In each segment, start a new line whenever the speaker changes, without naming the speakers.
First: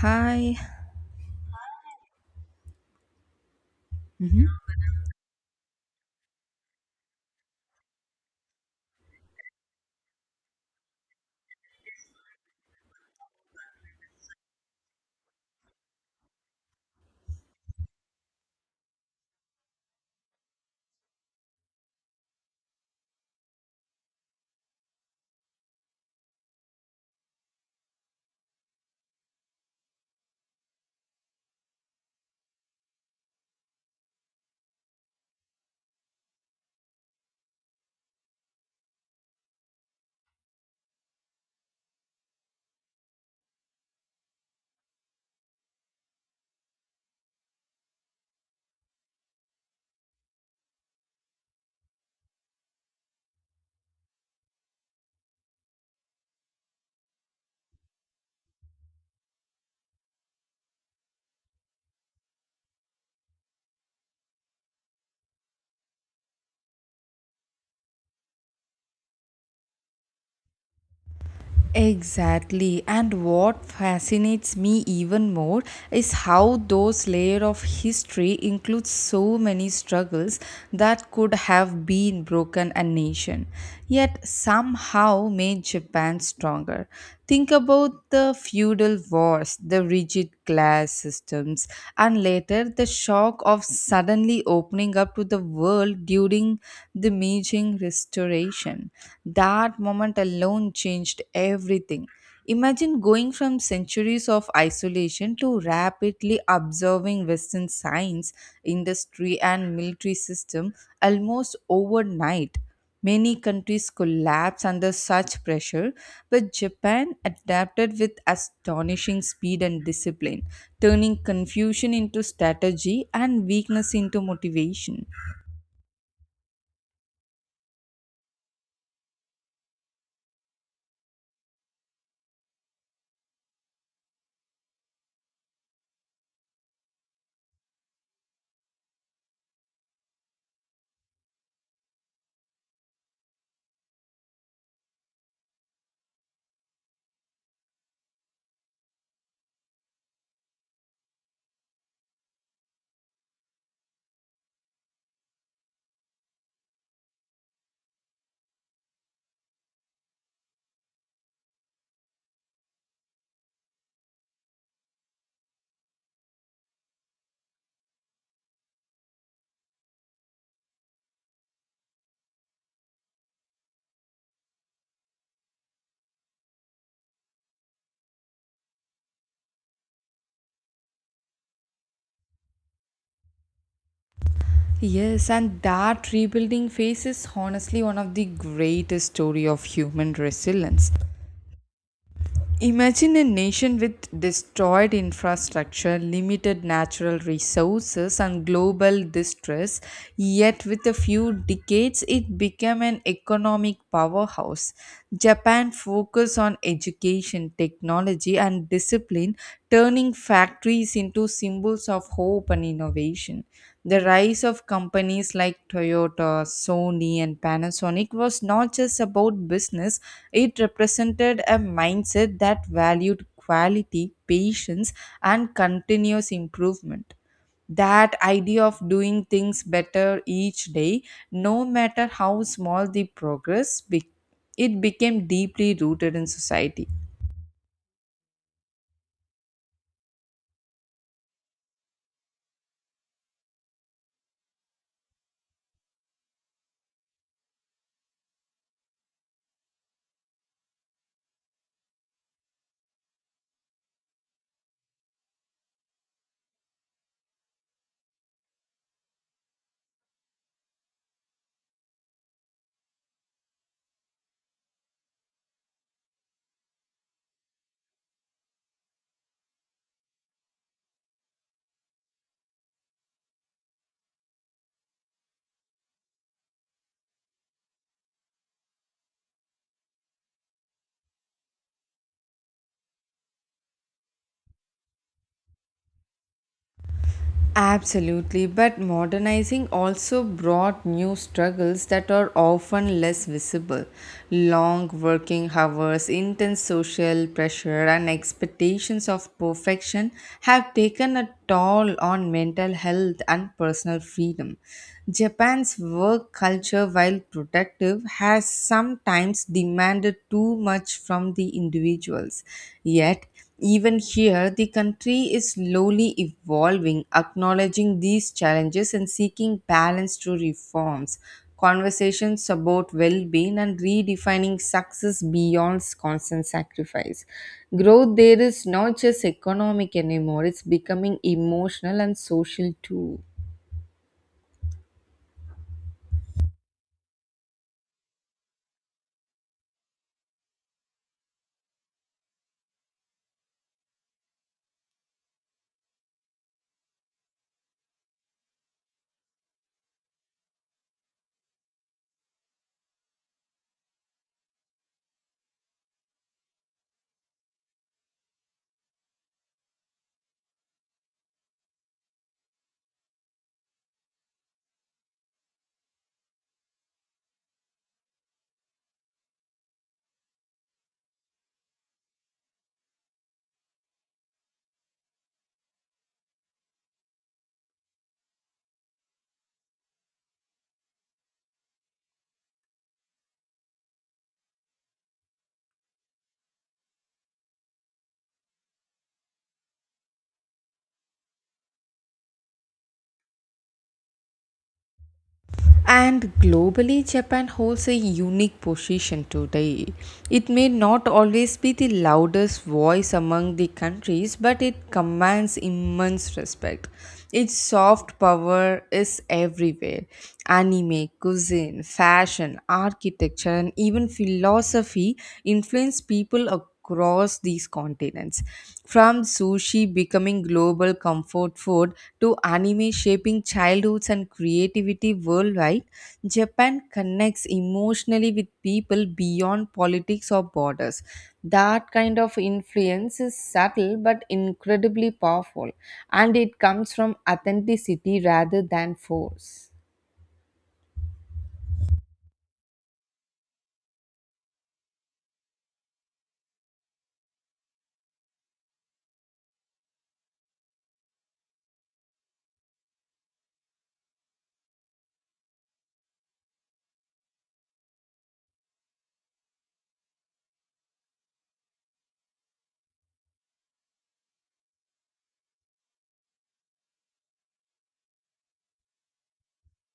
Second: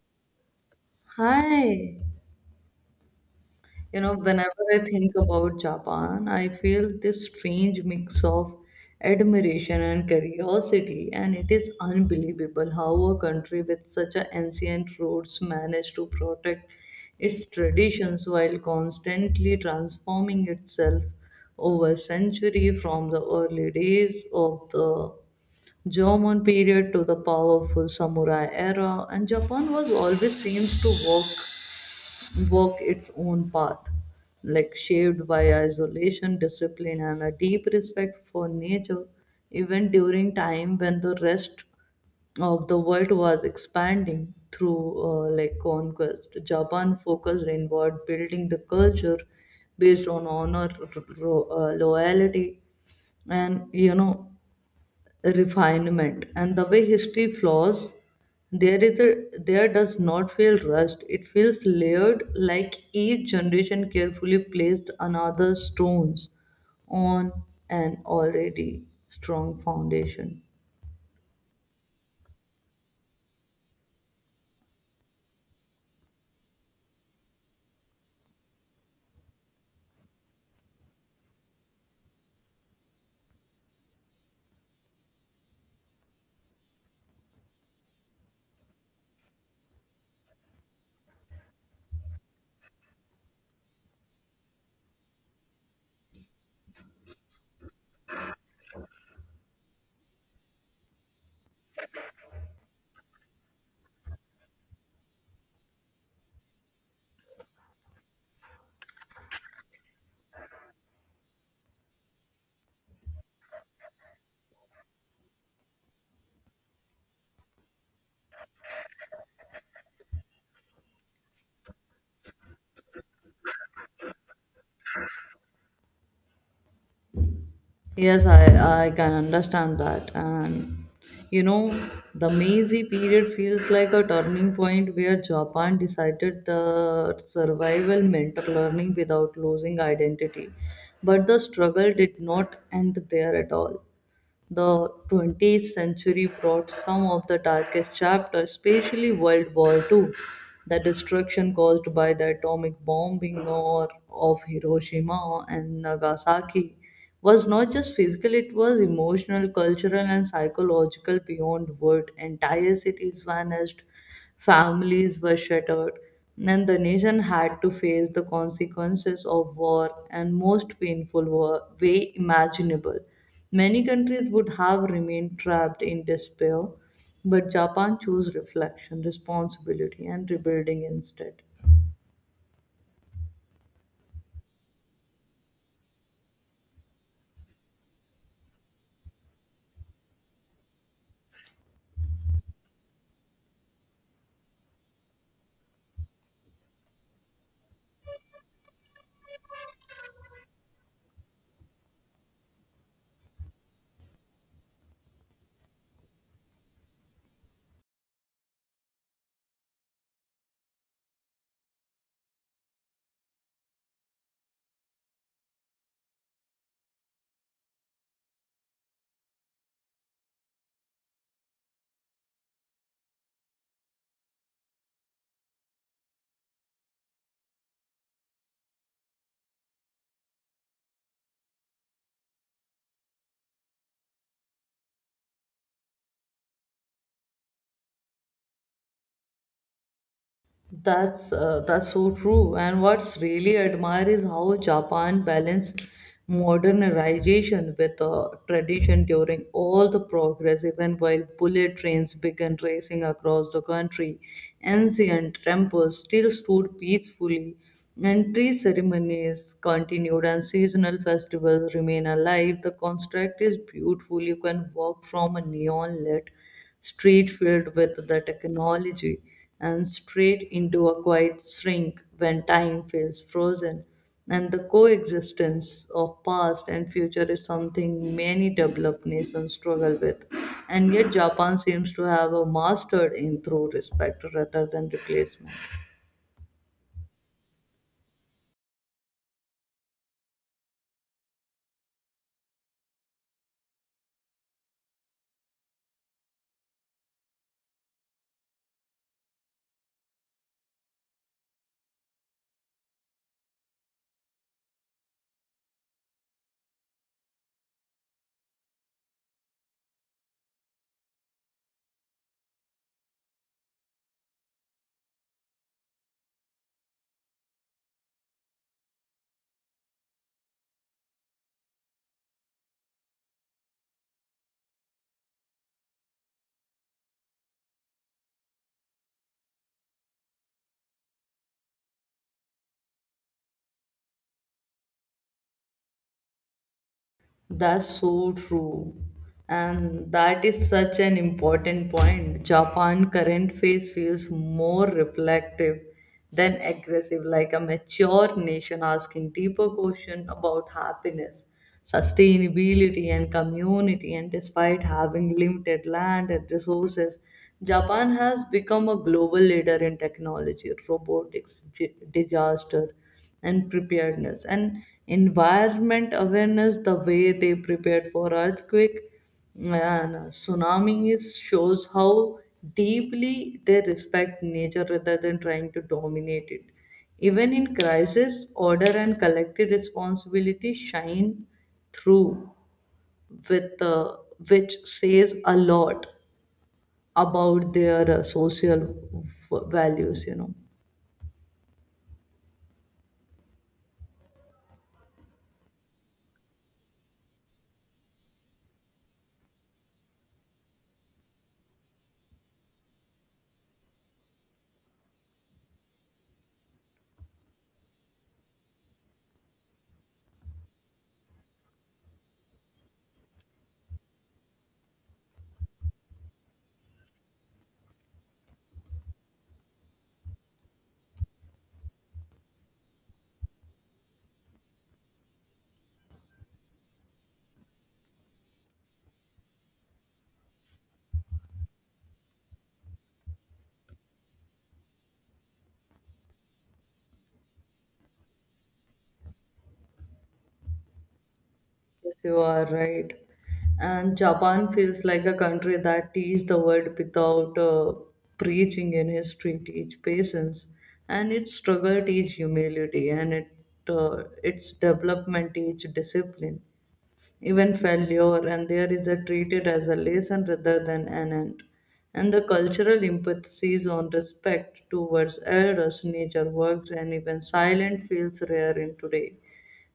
Hi.
Hi. You know,
Hmm.
whenever I think about Japan, I feel this strange mix of admiration and curiosity, and it is unbelievable how a country with such an ancient roots managed to protect its traditions while constantly transforming itself over century from the early days of the Jomon period to the powerful samurai era, and Japan was always seems to walk its own path, like shaped by isolation, discipline, and a deep respect for nature, even during time when the rest of the world was expanding through like conquest. Japan focused inward, building the culture based on honor, loyalty, and refinement, and the way history flows there is a there does not feel rushed. It feels layered, like each generation carefully placed another stones on an already strong foundation.
Exactly. And what fascinates me even more is how those layer of history includes so many struggles that could have been broken a nation, yet somehow made Japan stronger. Think about the feudal wars, the rigid class systems, and later the shock of suddenly opening up to the world during the Meijing restoration generation. That moment alone changed everything. Imagine going from centuries of isolation to rapidly observing Western science, industry, and military system almost overnight. Many countries collapsed under such pressure, but Japan adapted with astonishing speed and discipline, turning confusion into strategy and weakness into motivation.
Yes, I can understand that. And you know, the Meiji period feels like a turning point where Japan decided the survival meant learning without losing identity. But the struggle did not end there at all. The 20th century brought some of the darkest chapters, especially World War Two, the destruction caused by the atomic bombing or of Hiroshima and Nagasaki was not just physical, it was emotional, cultural, and psychological beyond word. Entire cities vanished. Families were shattered, and the nation had to face the consequences of war and most painful war way imaginable. Many countries would have remained trapped in despair, but Japan chose reflection, responsibility, and rebuilding instead.
Yes, and that rebuilding phase is honestly one of the greatest story of human resilience. Imagine a nation with destroyed infrastructure, limited natural resources, and global distress, yet with a few decades it became an economic powerhouse. Japan focused on education, technology, and discipline, turning factories into symbols of hope and innovation. The rise of companies like Toyota, Sony, and Panasonic was not just about business, it represented a mindset that valued quality, patience, and continuous improvement, that idea of doing things better each day no matter how small the progress it became deeply rooted in society.
That's so true. And what's really admire is how Japan balanced modernization with tradition during all the progress, even while bullet trains began racing across the country. Ancient temples still stood peacefully, and tree ceremonies continued, and seasonal festivals remain alive. The construct is beautiful. You can walk from a neon lit street filled with the technology, and straight into a quiet shrink when time feels frozen. And the coexistence of past and future is something many developed nations struggle with. And yet, Japan seems to have a mastered in through respect rather than replacement.
Absolutely, but modernizing also brought new struggles that are often less visible. Long working hours, intense social pressure, and expectations of perfection have taken a toll on mental health and personal freedom. Japan's work culture, while productive, has sometimes demanded too much from the individuals. Yet, even here, the country is slowly evolving, acknowledging these challenges and seeking balance through reforms, conversations about well being, and redefining success beyond constant sacrifice. Growth there is not just economic anymore, it's becoming emotional and social too.
That's so true. And that is such an important point. Japan current phase feels more reflective than aggressive, like a mature nation asking deeper questions about happiness, sustainability, and community. And despite having limited land and resources, Japan has become a global leader in technology, robotics, disaster and preparedness and environment awareness. The way they prepared for earthquake and tsunami is, shows how deeply they respect nature rather than trying to dominate it. Even in crisis, order and collective responsibility shine through with which says a lot about their social values, you know.
And globally, Japan holds a unique position today. It may not always be the loudest voice among the countries, but it commands immense respect. Its soft power is everywhere. Anime, cuisine, fashion, architecture, and even philosophy influence people across these continents. From sushi becoming global comfort food to anime shaping childhoods and creativity worldwide, Japan connects emotionally with people beyond politics or borders. That kind of influence is subtle but incredibly powerful, and it comes from authenticity rather than force.
Yes, you are right. And Japan feels like a country that teaches the world without preaching. In history, teach patience, and its struggle teach humility, and it its development teach discipline, even failure, and there is a treated as a lesson rather than an end. And the cultural emphasis on respect towards elders, nature, works, and even silent feels rare in today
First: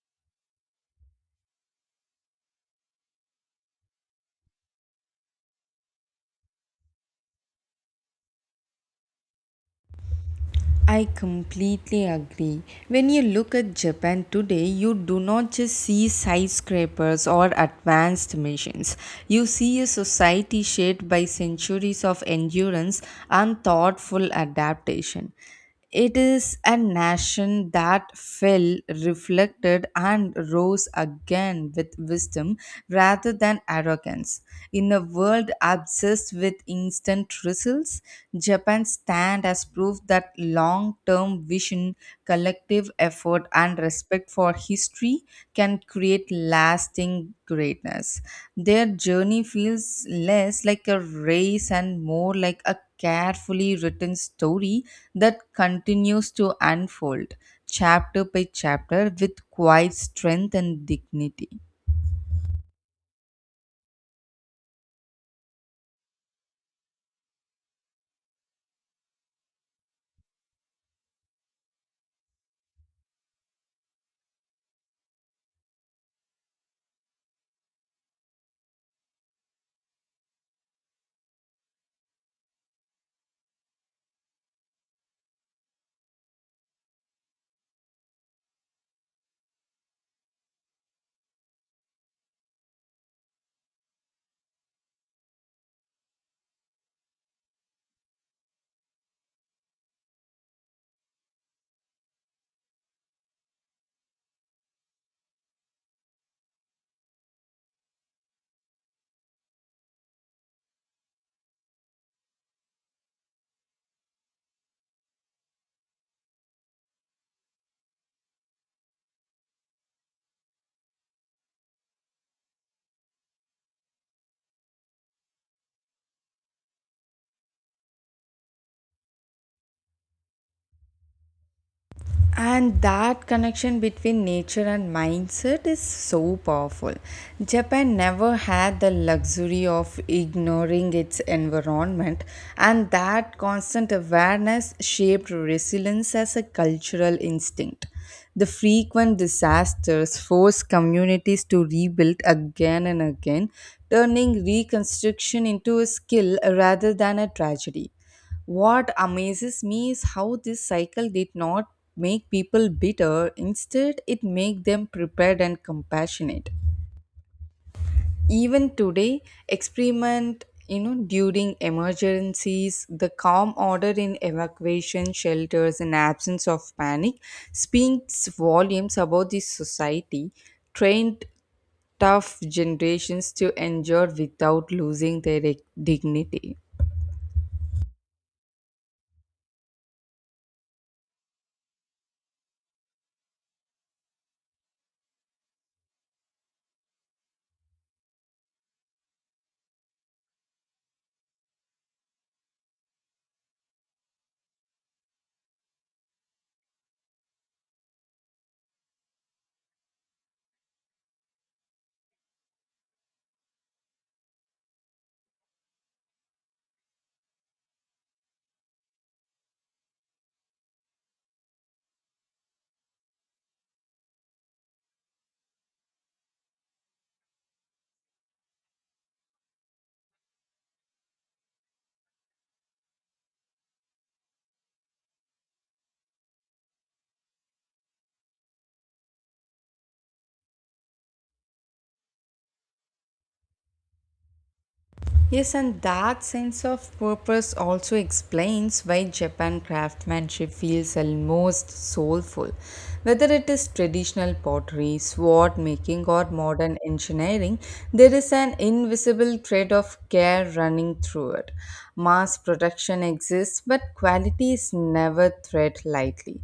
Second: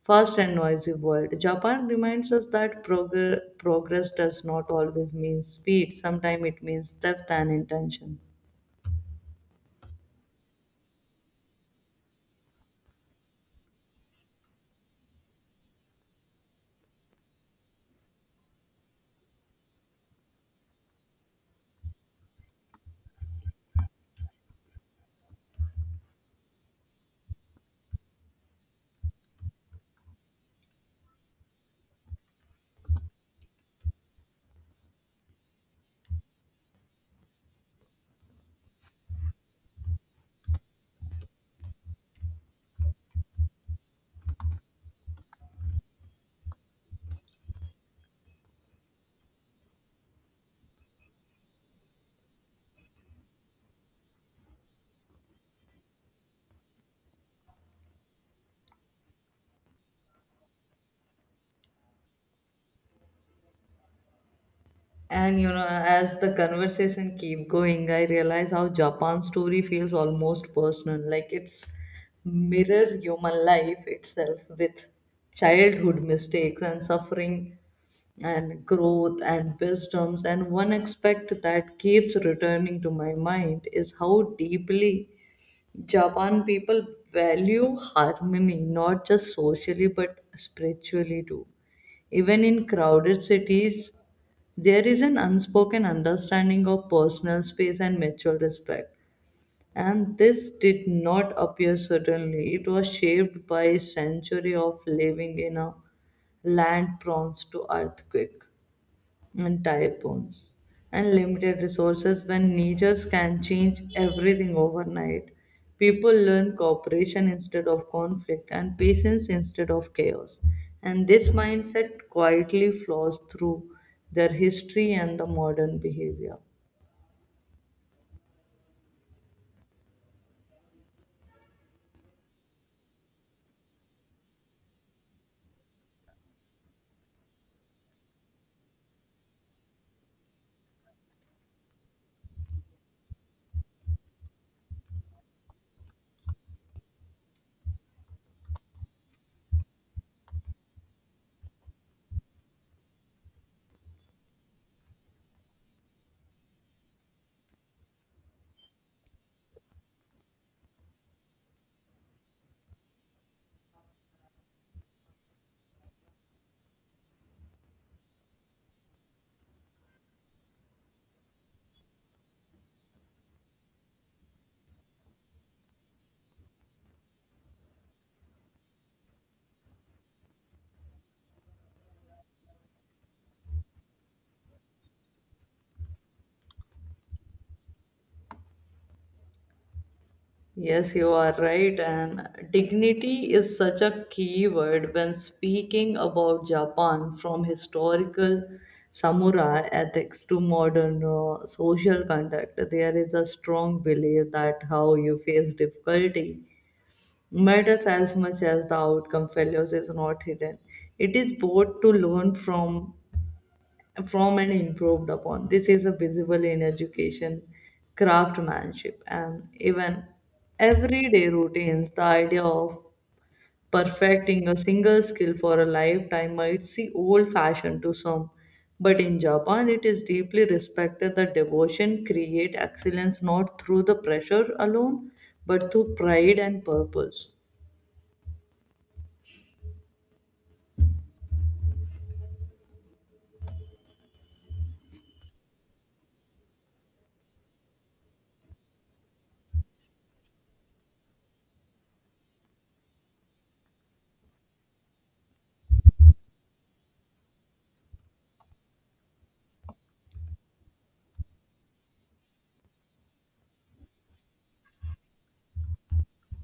fast and noisy world. Japan reminds us that progress does not always mean speed. Sometimes it means depth and intention.
I completely agree. When you look at Japan today, you do not just see skyscrapers or advanced machines. You see a society shaped by centuries of endurance and thoughtful adaptation. It is a nation that fell, reflected, and rose again with wisdom rather than arrogance. In a world obsessed exist with instant results, Japan stand as proof that long term vision, collective effort, and respect for history can create lasting greatness. Their journey feels less like a race and more like a carefully written story that continues to unfold chapter by chapter with quiet strength and dignity.
And you know, as the conversation keep going, I realize how Japan's story feels almost personal, like it's mirror human life itself with childhood mistakes and suffering and growth and wisdoms, and one aspect that keeps returning to my mind is how deeply Japan people value harmony, not just socially but spiritually too. Even in crowded cities, there is an unspoken understanding of personal space and mutual respect. And this did not appear suddenly. It was shaped by a century of living in a land prone to earthquake and typhoons and limited resources. When natures can change everything overnight, people learn cooperation instead of conflict and patience instead of chaos, and this mindset quietly flows through their history and the modern behavior.
And that connection between nature and mindset is so powerful. Japan never had the luxury of ignoring its environment, and that constant awareness shaped resilience as a cultural instinct. The frequent disasters forced communities to rebuild again and again, turning reconstruction into a skill rather than a tragedy. What amazes me is how this cycle did not make people bitter, instead, it made them prepared and compassionate. Even today, experiment during emergencies, the calm order in evacuation shelters and absence of panic speaks volumes about the society trained tough generations to endure without losing their dignity.
Yes, you are right. And dignity is such a key word when speaking about Japan, from historical samurai ethics to modern social conduct. There is a strong belief that how you face difficulty matters as much as the outcome. Failures is not hidden. It is both to learn from and improved upon. This is a visible in education, craftsmanship, and even everyday routines. The idea of perfecting a single skill for a lifetime might seem old fashioned to some, but in Japan, it is deeply respected that devotion create excellence not through the pressure alone, but through pride and purpose.
Yes, and that sense of purpose also explains why Japan craftsmanship feels almost soulful. Whether it is traditional pottery, sword making, or modern engineering, there is an invisible thread of care running through it. Mass production exists, but quality is never thread lightly.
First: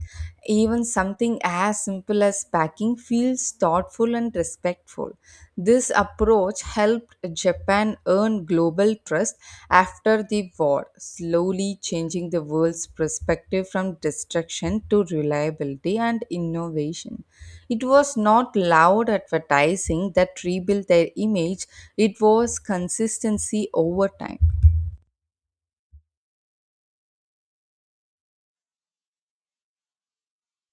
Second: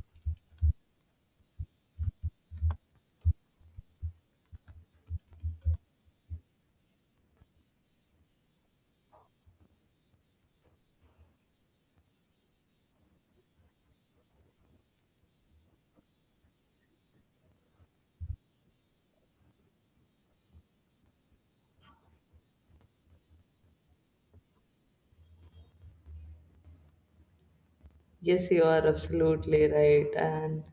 Even something as simple as packing feels thoughtful and respectful. This approach helped Japan earn global trust after the war, slowly changing the world's perspective from destruction to reliability and innovation. It was not loud advertising that rebuilt their image, it was consistency over time.
Yes, you are absolutely right. And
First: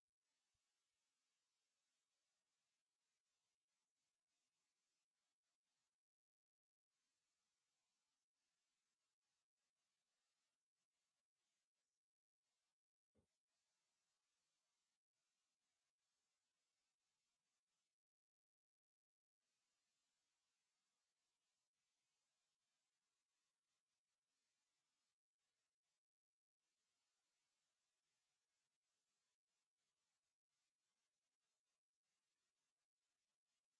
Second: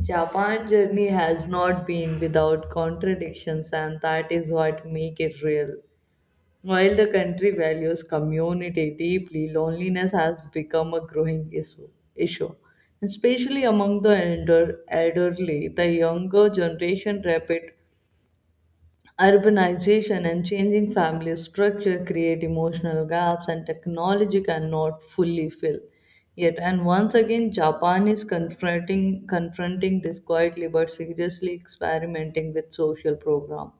Japan journey has not been without contradictions, and that is what make it real. While the country values community deeply, loneliness has become a growing issue, especially among the elderly. The younger generation rapid urbanization and changing family structure create emotional gaps and technology cannot fully fill. Yet, and once again, Japan is confronting this quietly but seriously, experimenting with social program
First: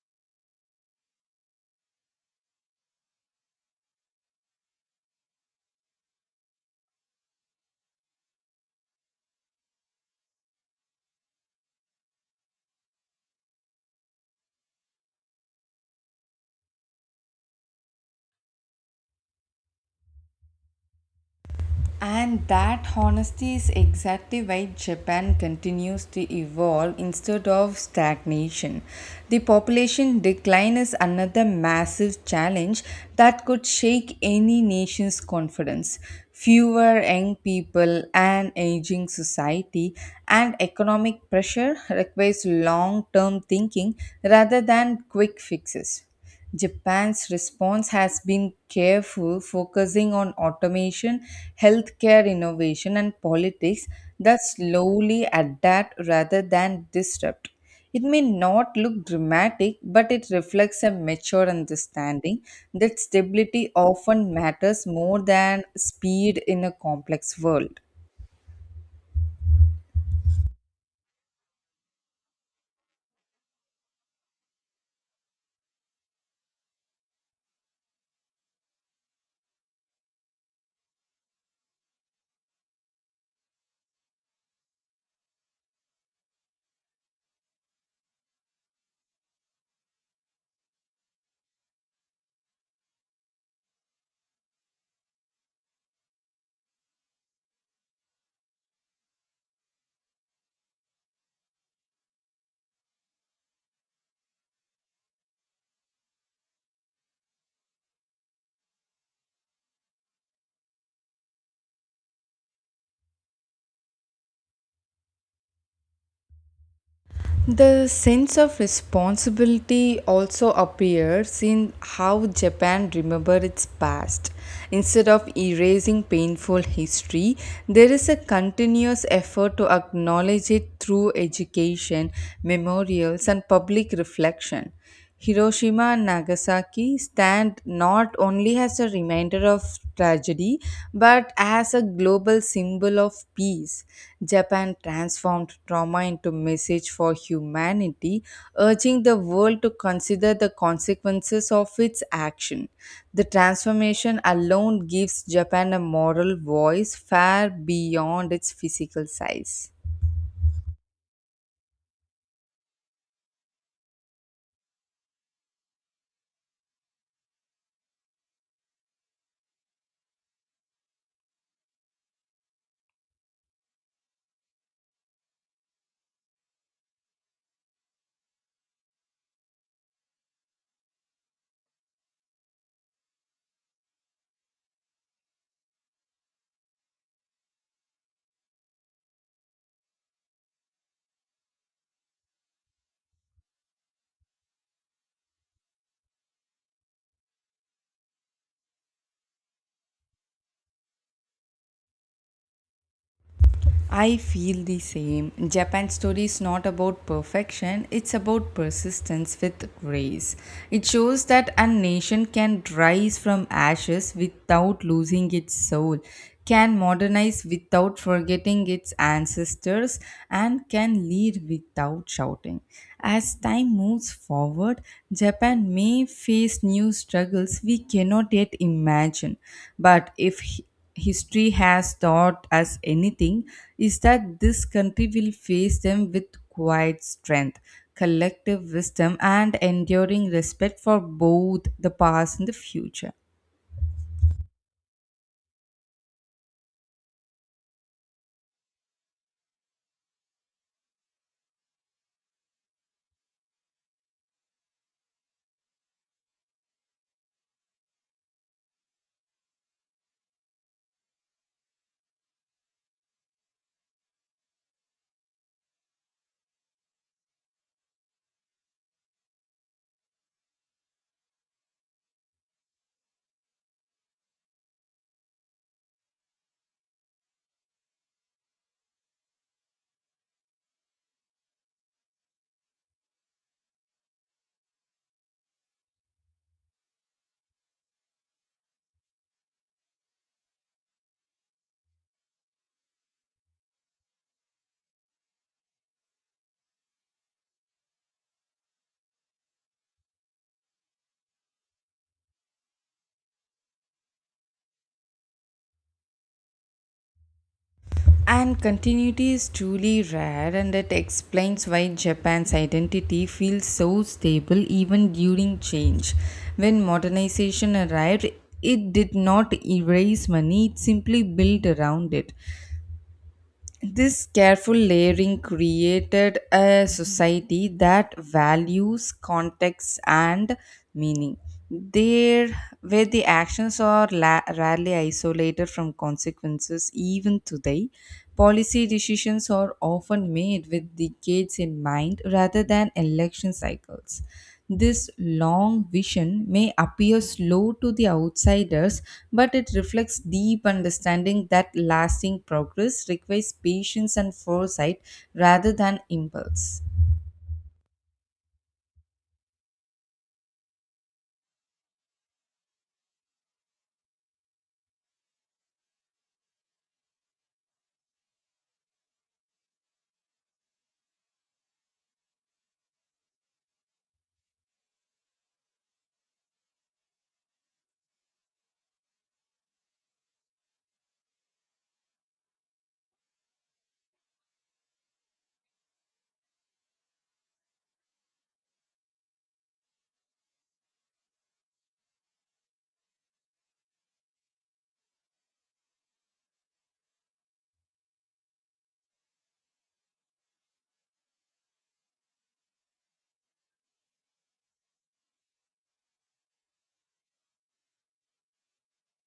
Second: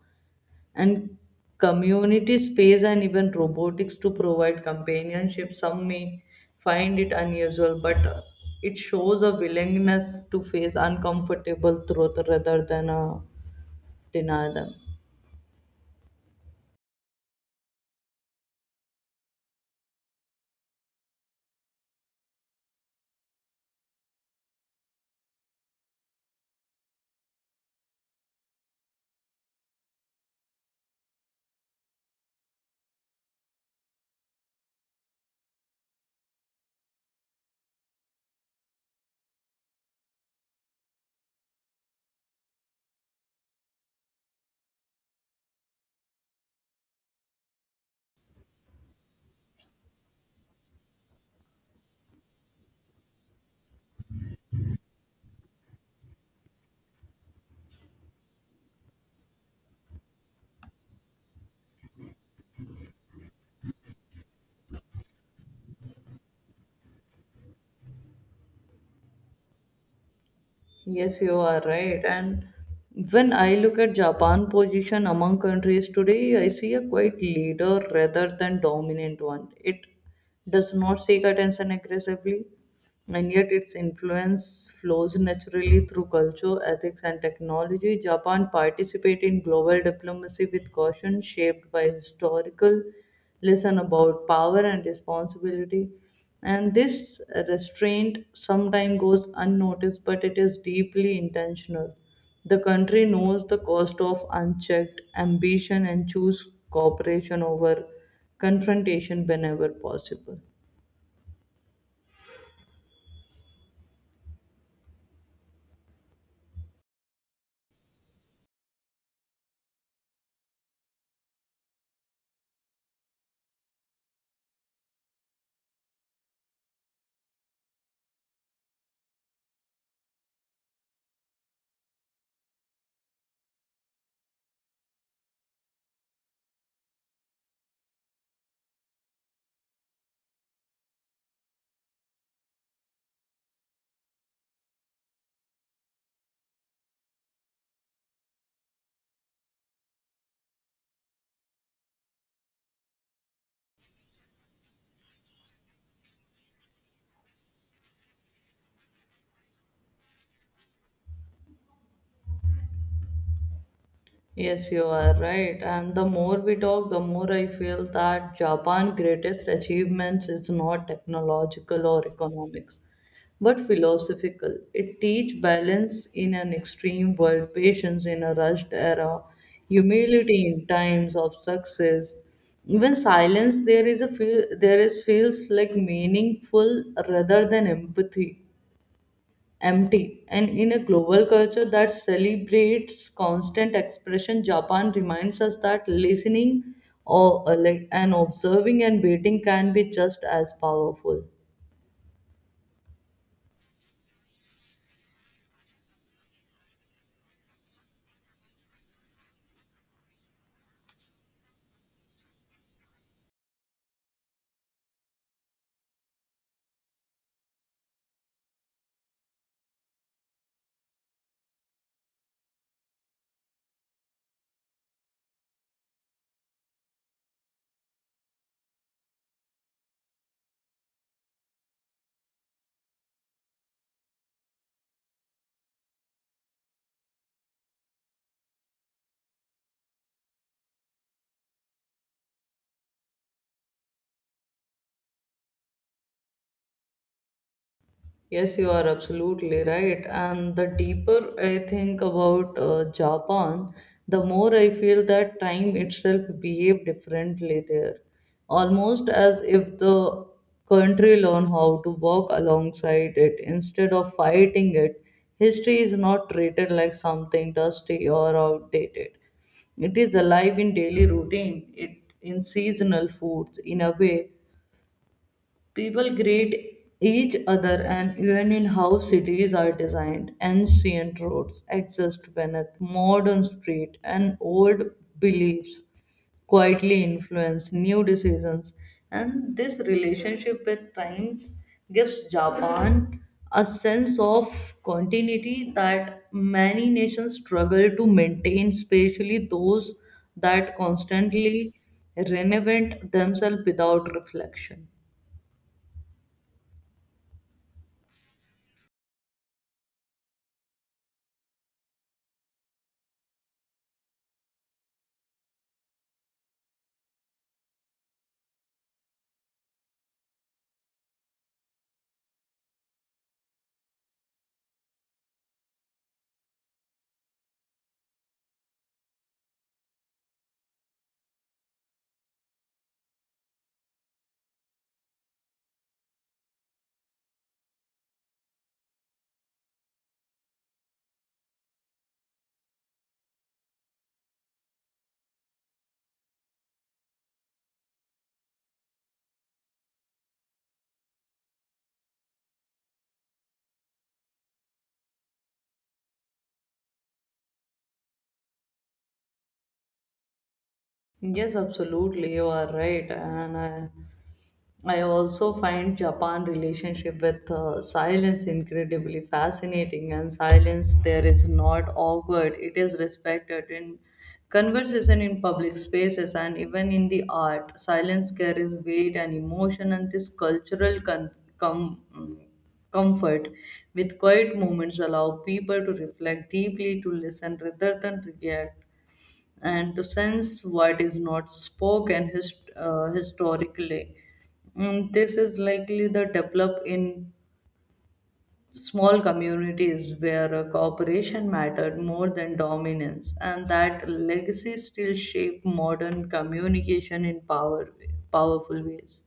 and community space and even robotics to provide companionship. Some may find it unusual, but it shows a willingness to face uncomfortable truth rather than deny them.
And that honesty is exactly why Japan continues to evolve instead of stagnation. The population decline is another massive challenge that could shake any nation's confidence. Fewer young people, an aging society, and economic pressure requires long term thinking rather than quick fixes. Japan's response has been careful, focusing on automation, healthcare innovation, and politics that slowly adapt rather than disrupt. It may not look dramatic, but it reflects a mature understanding that stability often matters more than speed in a complex world.
Yes, you are right. And when I look at Japan position among countries today, I see a quite leader rather than dominant one. It does not seek attention aggressively, and yet its influence flows naturally through culture, ethics, and technology. Japan participates in global diplomacy with caution, shaped by historical lesson about power and responsibility. And this restraint sometimes goes unnoticed, but it is deeply intentional. The country knows the cost of unchecked ambition and choose cooperation over confrontation whenever possible.
The sense of responsibility also appears in how Japan remembers its past. Instead of erasing painful history, there is a continuous effort to acknowledge it through education, memorials, and public reflection. Hiroshima and Nagasaki stand not only as a reminder of tragedy but as a global symbol of peace. Japan transformed trauma into message for humanity, urging the world to consider the consequences of its action. The transformation alone gives Japan a moral voice far beyond its physical size.
Yes, you are right. And the more we talk, the more I feel that Japan's greatest achievements is not technological or economics, but philosophical. It teach balance in an extreme world, patience in a rushed era, humility in times of success. Even silence there is feels like meaningful rather than empathy empty. And in a global culture that celebrates constant expression, Japan reminds us that listening or like and observing and waiting can be just as powerful.
I feel the same. Japan's story is not about perfection, it's about persistence with grace. It shows that a nation can rise from ashes without losing its soul, can modernize without forgetting its ancestors, and can lead without shouting. As time moves forward, Japan may face new struggles we cannot yet imagine. But if history has taught us anything, is that this country will face them with quiet strength, collective wisdom, and enduring respect for both the past and the future.
Yes, you are absolutely right. And the deeper I think about Japan, the more I feel that time itself behaved differently there. Almost as if the country learned how to walk alongside it instead of fighting it. History is not treated like something dusty or outdated. It is alive in daily routine, it in seasonal foods, in a way people greet each other, and even in how cities are designed. Ancient roads exist beneath modern street, and old beliefs quietly influence new decisions. And this relationship with times gives Japan a sense of continuity that many nations struggle to maintain, especially those that constantly reinvent themselves without reflection.
And continuity is truly rare, and it explains why Japan's identity feels so stable even during change. When modernization arrived, it did not erase money, it simply built around it. This careful layering created a society that values context and meaning. There, where the actions are rarely isolated from consequences, even today, policy decisions are often made with decades in mind rather than election cycles. This long vision may appear slow to the outsiders, but it reflects deep understanding that lasting progress requires patience and foresight rather than impulse.
Yes, absolutely, you are right. And I also find Japan relationship with silence incredibly fascinating. And silence there is not awkward; it is respected in conversation, in public spaces, and even in the art. Silence carries weight and emotion, and this cultural com- mm, comfort with quiet moments allow people to reflect deeply, to listen rather than react and to sense what is not spoken historically. This is likely the develop in small communities where cooperation mattered more than dominance, and that legacy still shape modern communication in powerful ways.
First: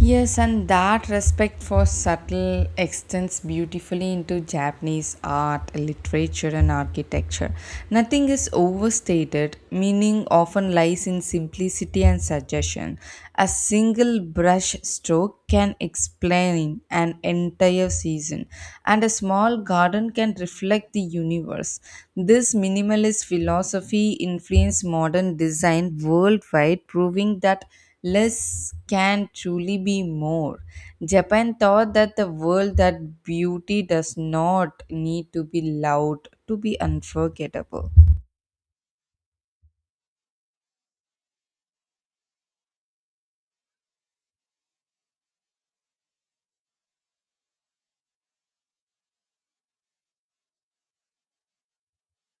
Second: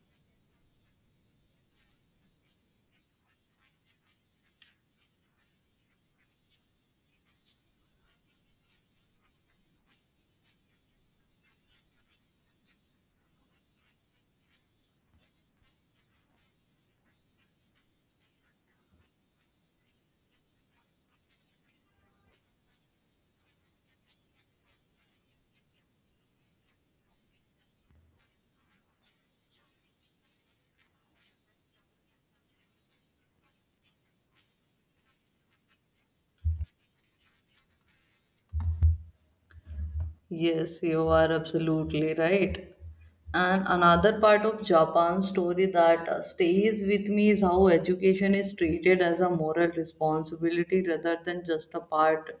Yes, and that respect for subtle extends beautifully into Japanese art, literature, and architecture. Nothing is overstated, meaning often lies in simplicity and suggestion. A single brush stroke can explain an entire season, and a small garden can reflect the universe. This minimalist philosophy influenced modern design worldwide, proving that less can truly be more. Japan taught that the world that beauty does not need to be loud to be unforgettable.
Yes, you are absolutely right. And another part of Japan's story that stays with me is how education is treated as a moral responsibility rather than just a part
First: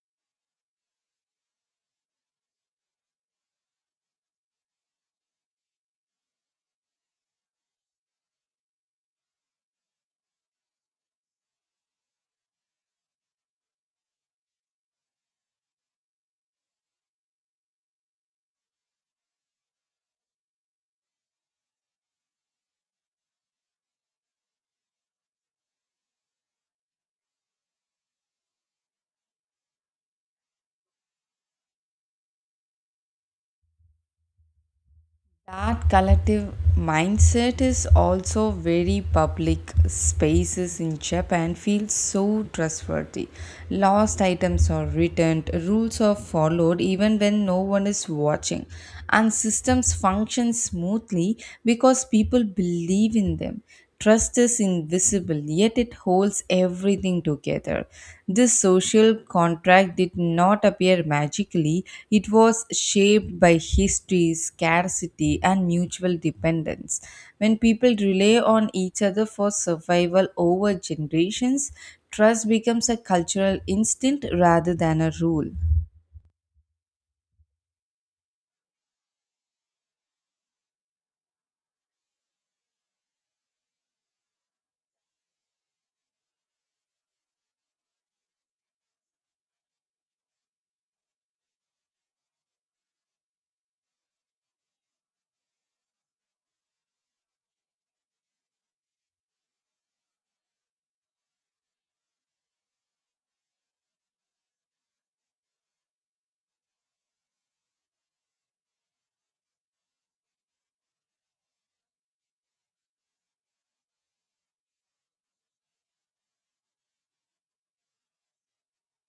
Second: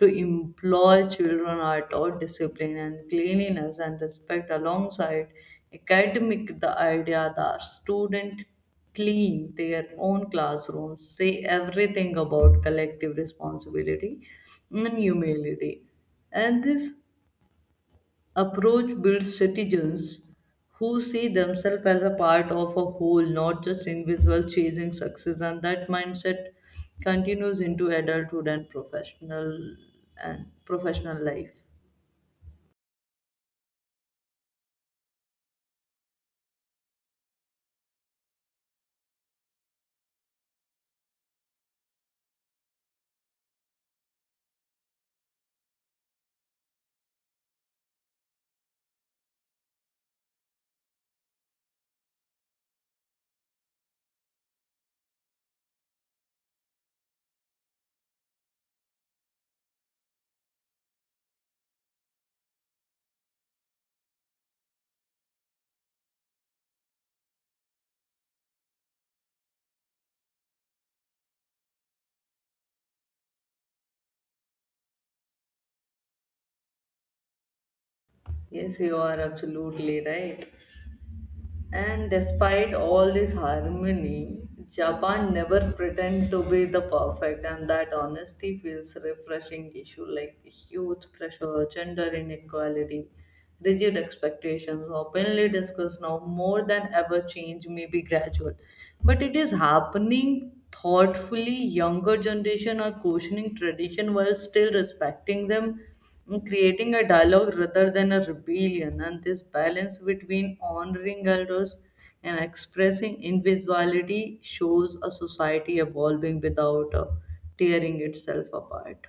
to employ children at all discipline and cleanliness and respect alongside academic. The idea that student clean their own classrooms say everything about collective responsibility and humility, and this approach builds citizens who see themselves as a part of a whole, not just individuals chasing success, and that mindset continues into adulthood and professional life.
That collective mindset is also very public. Spaces in Japan feel so trustworthy. Lost items are returned, rules are followed even when no one is watching, and systems function smoothly because people believe in them. Trust is invisible, yet it holds everything together. This social contract did not appear magically, it was shaped by history, scarcity, and mutual dependence. When people rely on each other for survival over generations, trust becomes a cultural instinct rather than a rule.
Yes, you are absolutely right. And despite all this harmony, Japan never pretend to be the perfect, and that honesty feels refreshing. Issue like huge pressure, gender inequality, rigid expectations, openly discussed now more than ever. Change may be gradual, but it is happening thoughtfully. Younger generation are questioning tradition while still respecting them, creating a dialogue rather than a rebellion, and this balance between honoring elders and expressing individuality shows a society evolving without tearing itself apart.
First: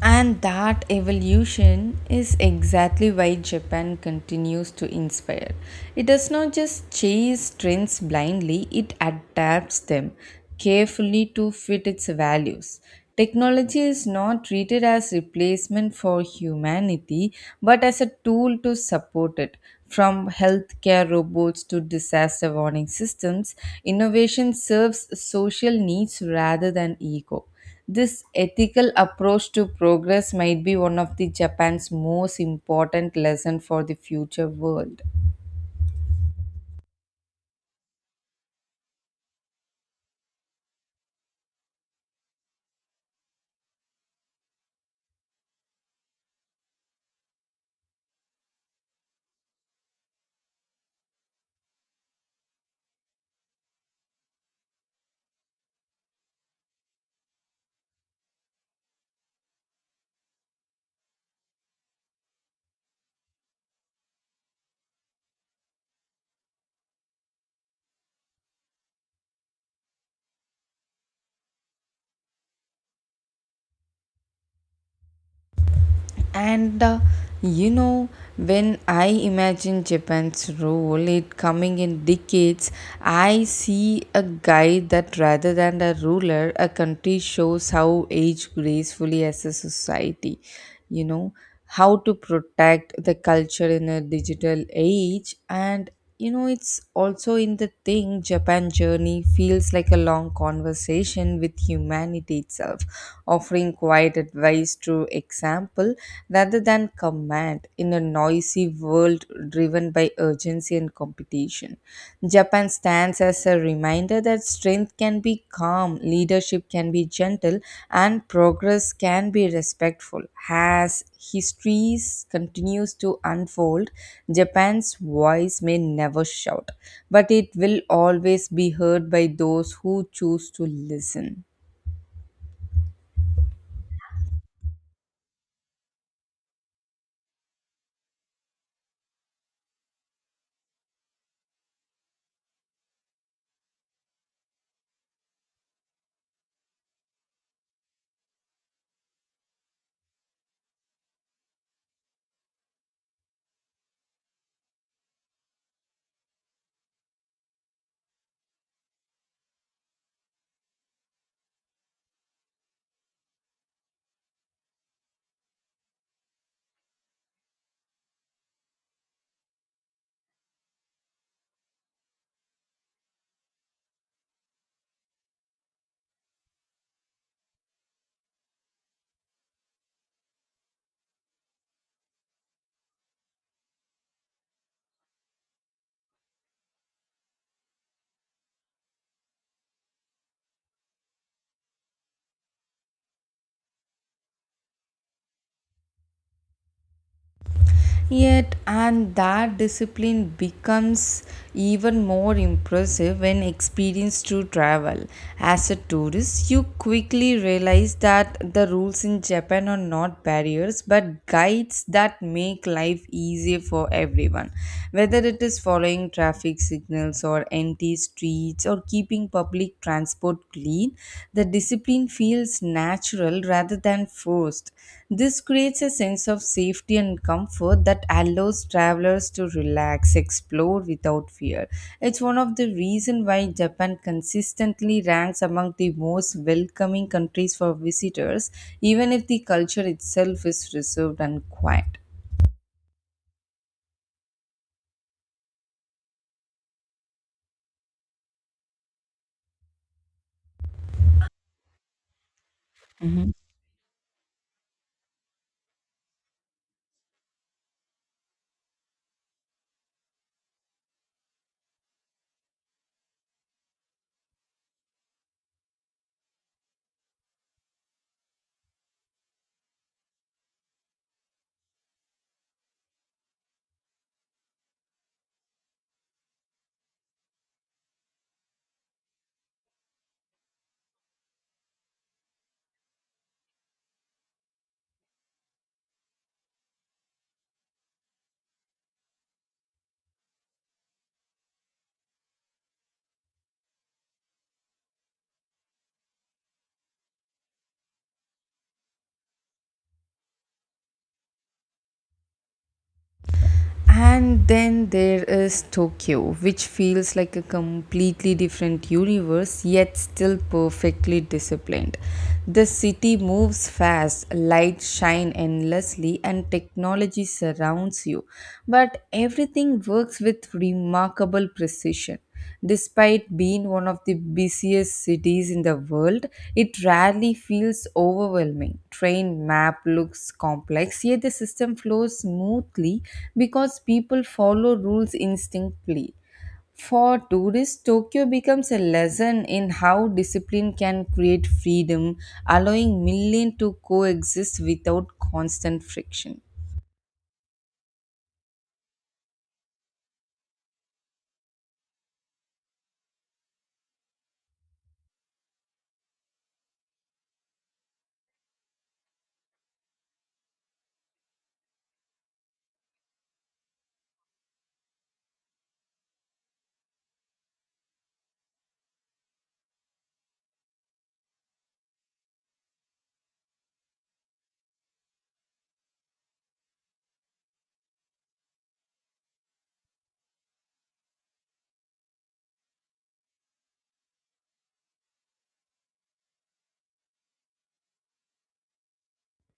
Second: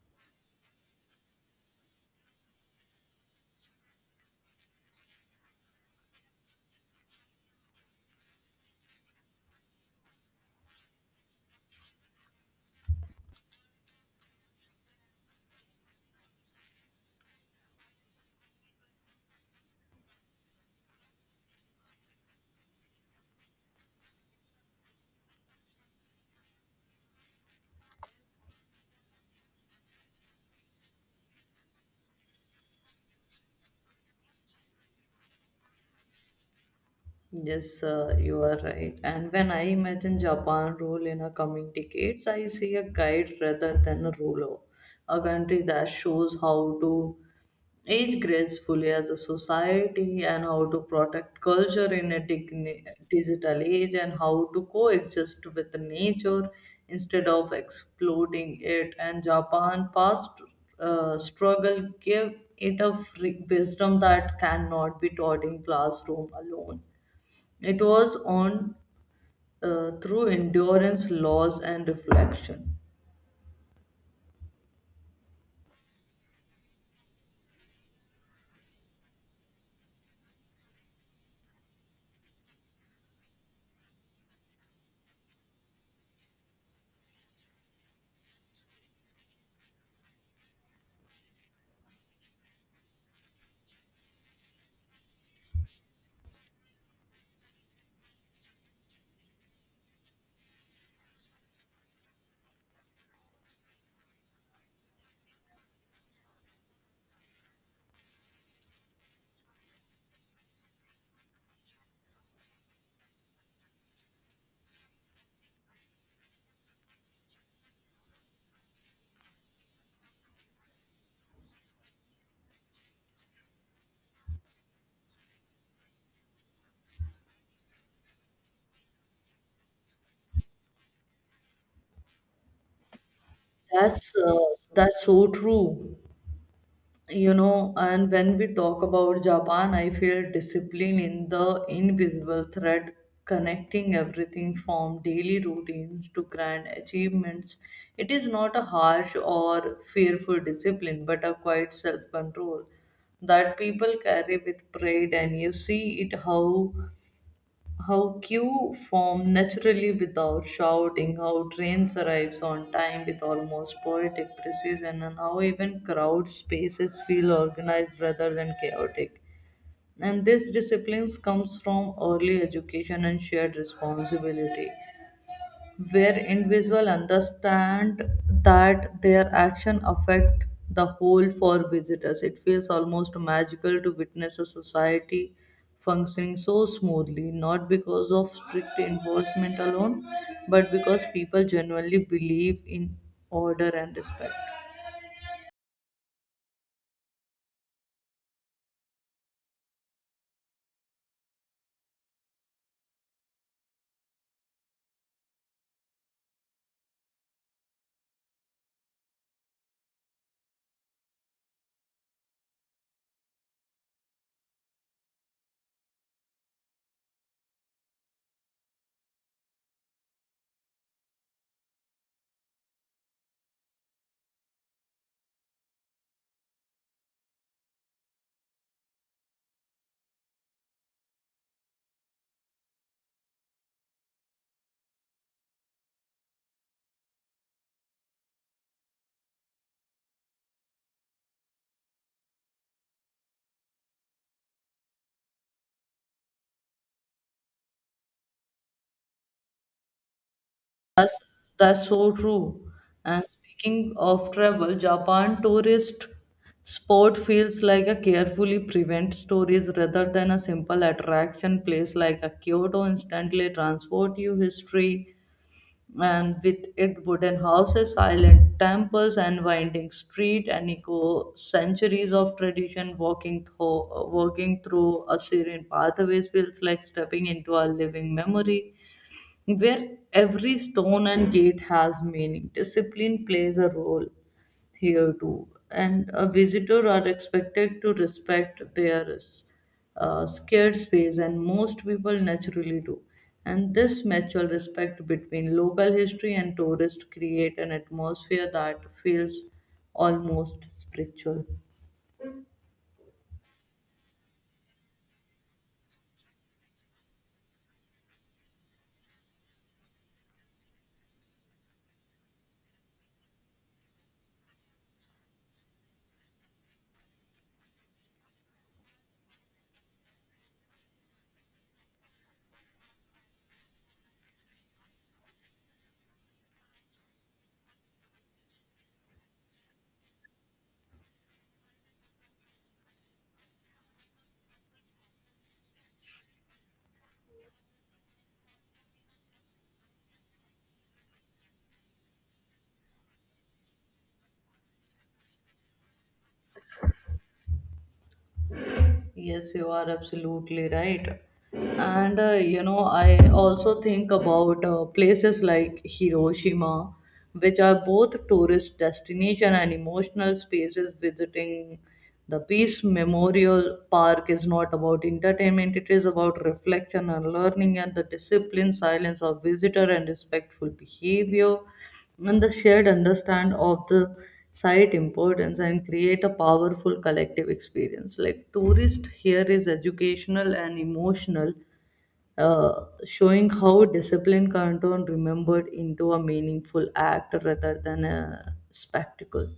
And that evolution is exactly why Japan continues to inspire. It does not just chase trends blindly, it adapts them carefully to fit its values. Technology is not treated as replacement for humanity, but as a tool to support it. From healthcare robots to disaster warning systems, innovation serves social needs rather than ego. This ethical approach to progress might be one of the Japan's most important lesson for the future world.
Yes you are right, and when I imagine Japan role in a coming decades, I see a guide rather than a ruler, a country that shows how to age gracefully as a society, and how to protect culture in a digital age, and how to coexist with nature instead of exploiting it. And Japan past struggle gave it a free wisdom that cannot be taught in classroom alone. It was on through endurance, laws, and reflection.
And you know, when I imagine Japan's role it coming in decades, I see a guide that rather than a ruler, a country shows how age gracefully as a society. You know, how to protect the culture in a digital age, and it's also in the thing Japan journey feels like a long conversation with humanity itself, offering quiet advice through example rather than command. In a noisy world driven by urgency and competition, Japan stands as a reminder that strength can be calm, leadership can be gentle, and progress can be respectful. As history continues to unfold, Japan's voice may never shout, but it will always be heard by those who choose to listen.
That's uh, that's so true. You know, and when we talk about Japan, I feel discipline in the invisible thread connecting everything from daily routines to grand achievements. It is not a harsh or fearful discipline but a quiet self control that people carry with pride, and you see it how queue form naturally without shouting, how trains arrives on time with almost poetic precision, and how even crowd spaces feel organized rather than chaotic. And this discipline comes from early education and shared responsibility where individuals understand that their action affect the whole. For visitors, it feels almost magical to witness a society functioning so smoothly not because of strict enforcement alone, but because people genuinely believe in order and respect.
Yet, and that discipline becomes even more impressive when experienced to travel. As a tourist, you quickly realize that the rules in Japan are not barriers but guides that make life easier for everyone. Whether it is following traffic signals or empty streets or keeping public transport clean, the discipline feels natural rather than forced. This creates a sense of safety and comfort that allows travelers to relax, explore without fear. It's one of the reasons why Japan consistently ranks among the most welcoming countries for visitors, even if the culture itself is reserved and quiet.
That's so true. And
Mhm.
speaking of travel, Japan tourist spot feels like a carefully prevent stories rather than a simple attraction place. Like a Kyoto instantly transport you history, and with it wooden houses, silent temples and winding street and echo centuries of tradition. Walking through a serene pathways feels like stepping into a living memory where every stone and gate has meaning. Discipline plays a role here too, and a visitor are expected to respect their scared space, and most people naturally do. And this mutual respect between local history and tourists create an atmosphere that feels almost spiritual.
And then there is Tokyo, which feels like a completely different universe, yet still perfectly disciplined. The city moves fast, lights shine endlessly, and technology surrounds you. But everything works with remarkable precision. Despite being one of the busiest cities in the world, it rarely feels overwhelming. Train map looks complex, yet the system flows smoothly because people follow rules instinctively. For tourists, Tokyo becomes a lesson in how discipline can create freedom, allowing millions to coexist without constant friction.
Yes, you are absolutely right. And you know, I also think about places like Hiroshima, which are both tourist destination and emotional spaces. Visiting the Peace Memorial Park is not about entertainment; it is about reflection and learning, and the discipline, silence of visitor, and respectful behavior, and the shared understand of the site importance and create a powerful collective experience. Like tourist here is educational and emotional, showing how discipline can turn remembered into a meaningful act rather than a spectacle.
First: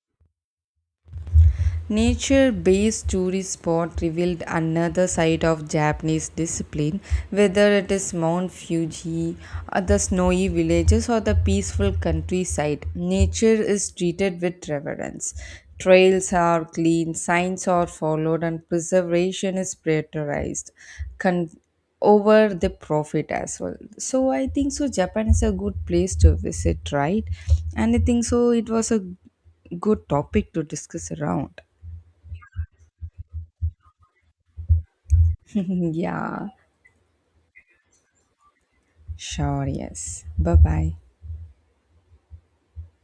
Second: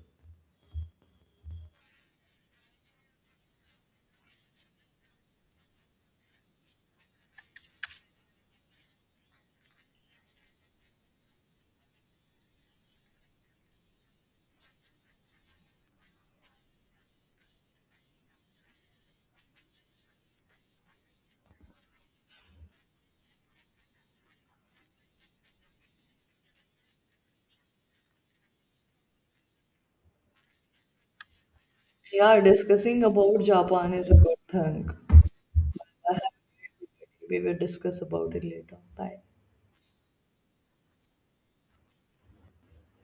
Nature based tourist spot revealed another side of Japanese discipline, whether it is Mount Fuji, or the snowy villages, or the peaceful countryside. Nature is treated with reverence. Trails are clean, signs are followed, and preservation is prioritized con- over the profit as well. So, I think so. Japan is a good place to visit, right? And I think so. It was a good topic to discuss around.
Yeah, discussing about Japan is a good thing. I have-
Yeah,
We will discuss about it later. Bye.
sure, yes. Bye bye.